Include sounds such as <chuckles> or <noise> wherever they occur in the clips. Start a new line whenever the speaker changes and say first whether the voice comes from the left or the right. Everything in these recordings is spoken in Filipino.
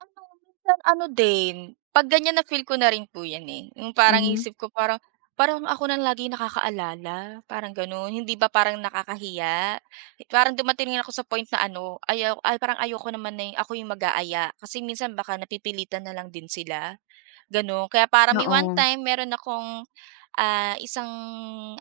right: Ano minsan ano din, pag ganyan na feel ko na rin po yan, eh, yung parang
left: Mhm.
right: isip ko parang parang ako lang lagi nakaka-alala parang ganon, hindi ba parang nakakahiya? Parang dumating ako sa point na ano ayaw ay parang ayoko naman na ako yung mag-aaya kasi minsan baka napipilitan na lang din sila, ganun kaya parang may one
left: Oo.
right: time meron akong, ah, isang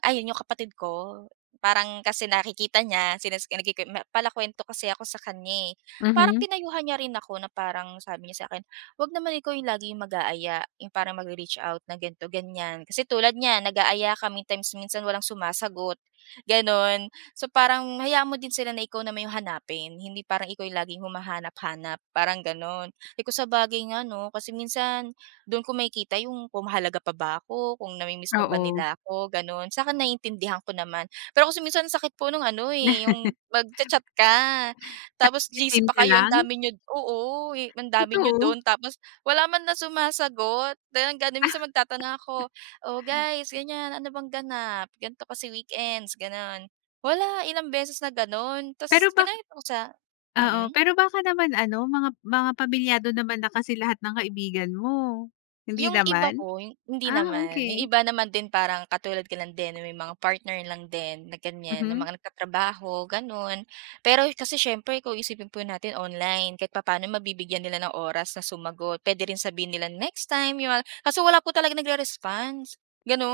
right: ayun yung kapatid ko, parang kasi nakikita niya sinas nagkikim pala kuwento kasi ako sa kanya, eh. Parang
left: Mhm.
right: pinayuhan niya rin ako na parang sabi niya sa akin, "Huwag naman ikaw yung lagi mag-aaya, yung parang mag-re-reach out na ganito ganyan kasi tulad niyan nag-aaya ka may times minsan walang sumasagot" Ganon. So parang hayaan mo din sila na ikaw na may yung hanapin, hindi parang ikaw yung laging humahanap-hanap parang ganon. Eh, kung sabagay nga no, kasi minsan dun ko makikita yung kung mahalaga pa ba ako, kung na mi-miss pa ba
left: Oo.
right: nila ako, ganon, sakin naiintindihan ko naman pero kasi kung minsan sakit po nung ano, eh, yung mag cha-chat ka
left: <chuckles> Tapos
right: tapos GC
left: se-seen
right: pa
left: ka
right: kayo ang
left: lang?
right: dami niyo oo ang dami niyo
left: Totoo?
right: dun tapos wala manlang sumasagot dahil nga din
left: Ah.
right: minsan magtatanong ako, "O
left: <chuckles>
right: guys ganyan, ano bang ganap? Ganto kasi weekends" Ganun wala ilang beses na ganon
left: Pero
right: tapos
left: ba
right: kinaya ko sa
left: oo
right: mm.
left: pero baka naman ano, mga mga pamilyado naman na kasi lahat ng kaibigan mo, hindi
right: Yung iba
left: naman?
right: po hindi
left: Ah
right: naman, yung
left: okey.
right: iba naman din parang katulad ko lang din na may mga partner lang din na ganyan na
left: Mhm.
right: mga nag-tatrabaho ganon. Pero kasi siyempre ikaw isipin po natin online kahit papaano mabibigyan nila ng oras na sumagot pwede rin sabihin nilang next time yun, kaso wala po talaga nagre-response,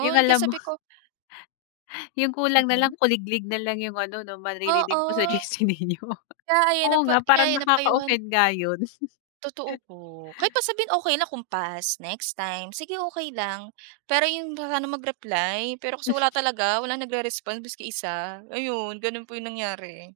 left: Yung
right: kaya
left: alam mo
right: sabi ko
left: <chuckles> Yung kulang
right: Mm.
left: nalang kuliglig nalang yung ano no,
right: Oo,
left: maririnig mo sa GC ninyo
right: kaya ayun
left: oo
right: po
left: nga parang
right: kaya
left: nakaka
right: na-payuhan
left: offend nga yun.
right: Totoo po kahit pa
left: <chuckles>
right: sabihin okey lang kung pass, next time, sige okey lang pero 'yong paano mag-reply, pero kasi
left: M
right: wala talaga, walang nag-re-response maski isa ayun gano'n po yong nangyari.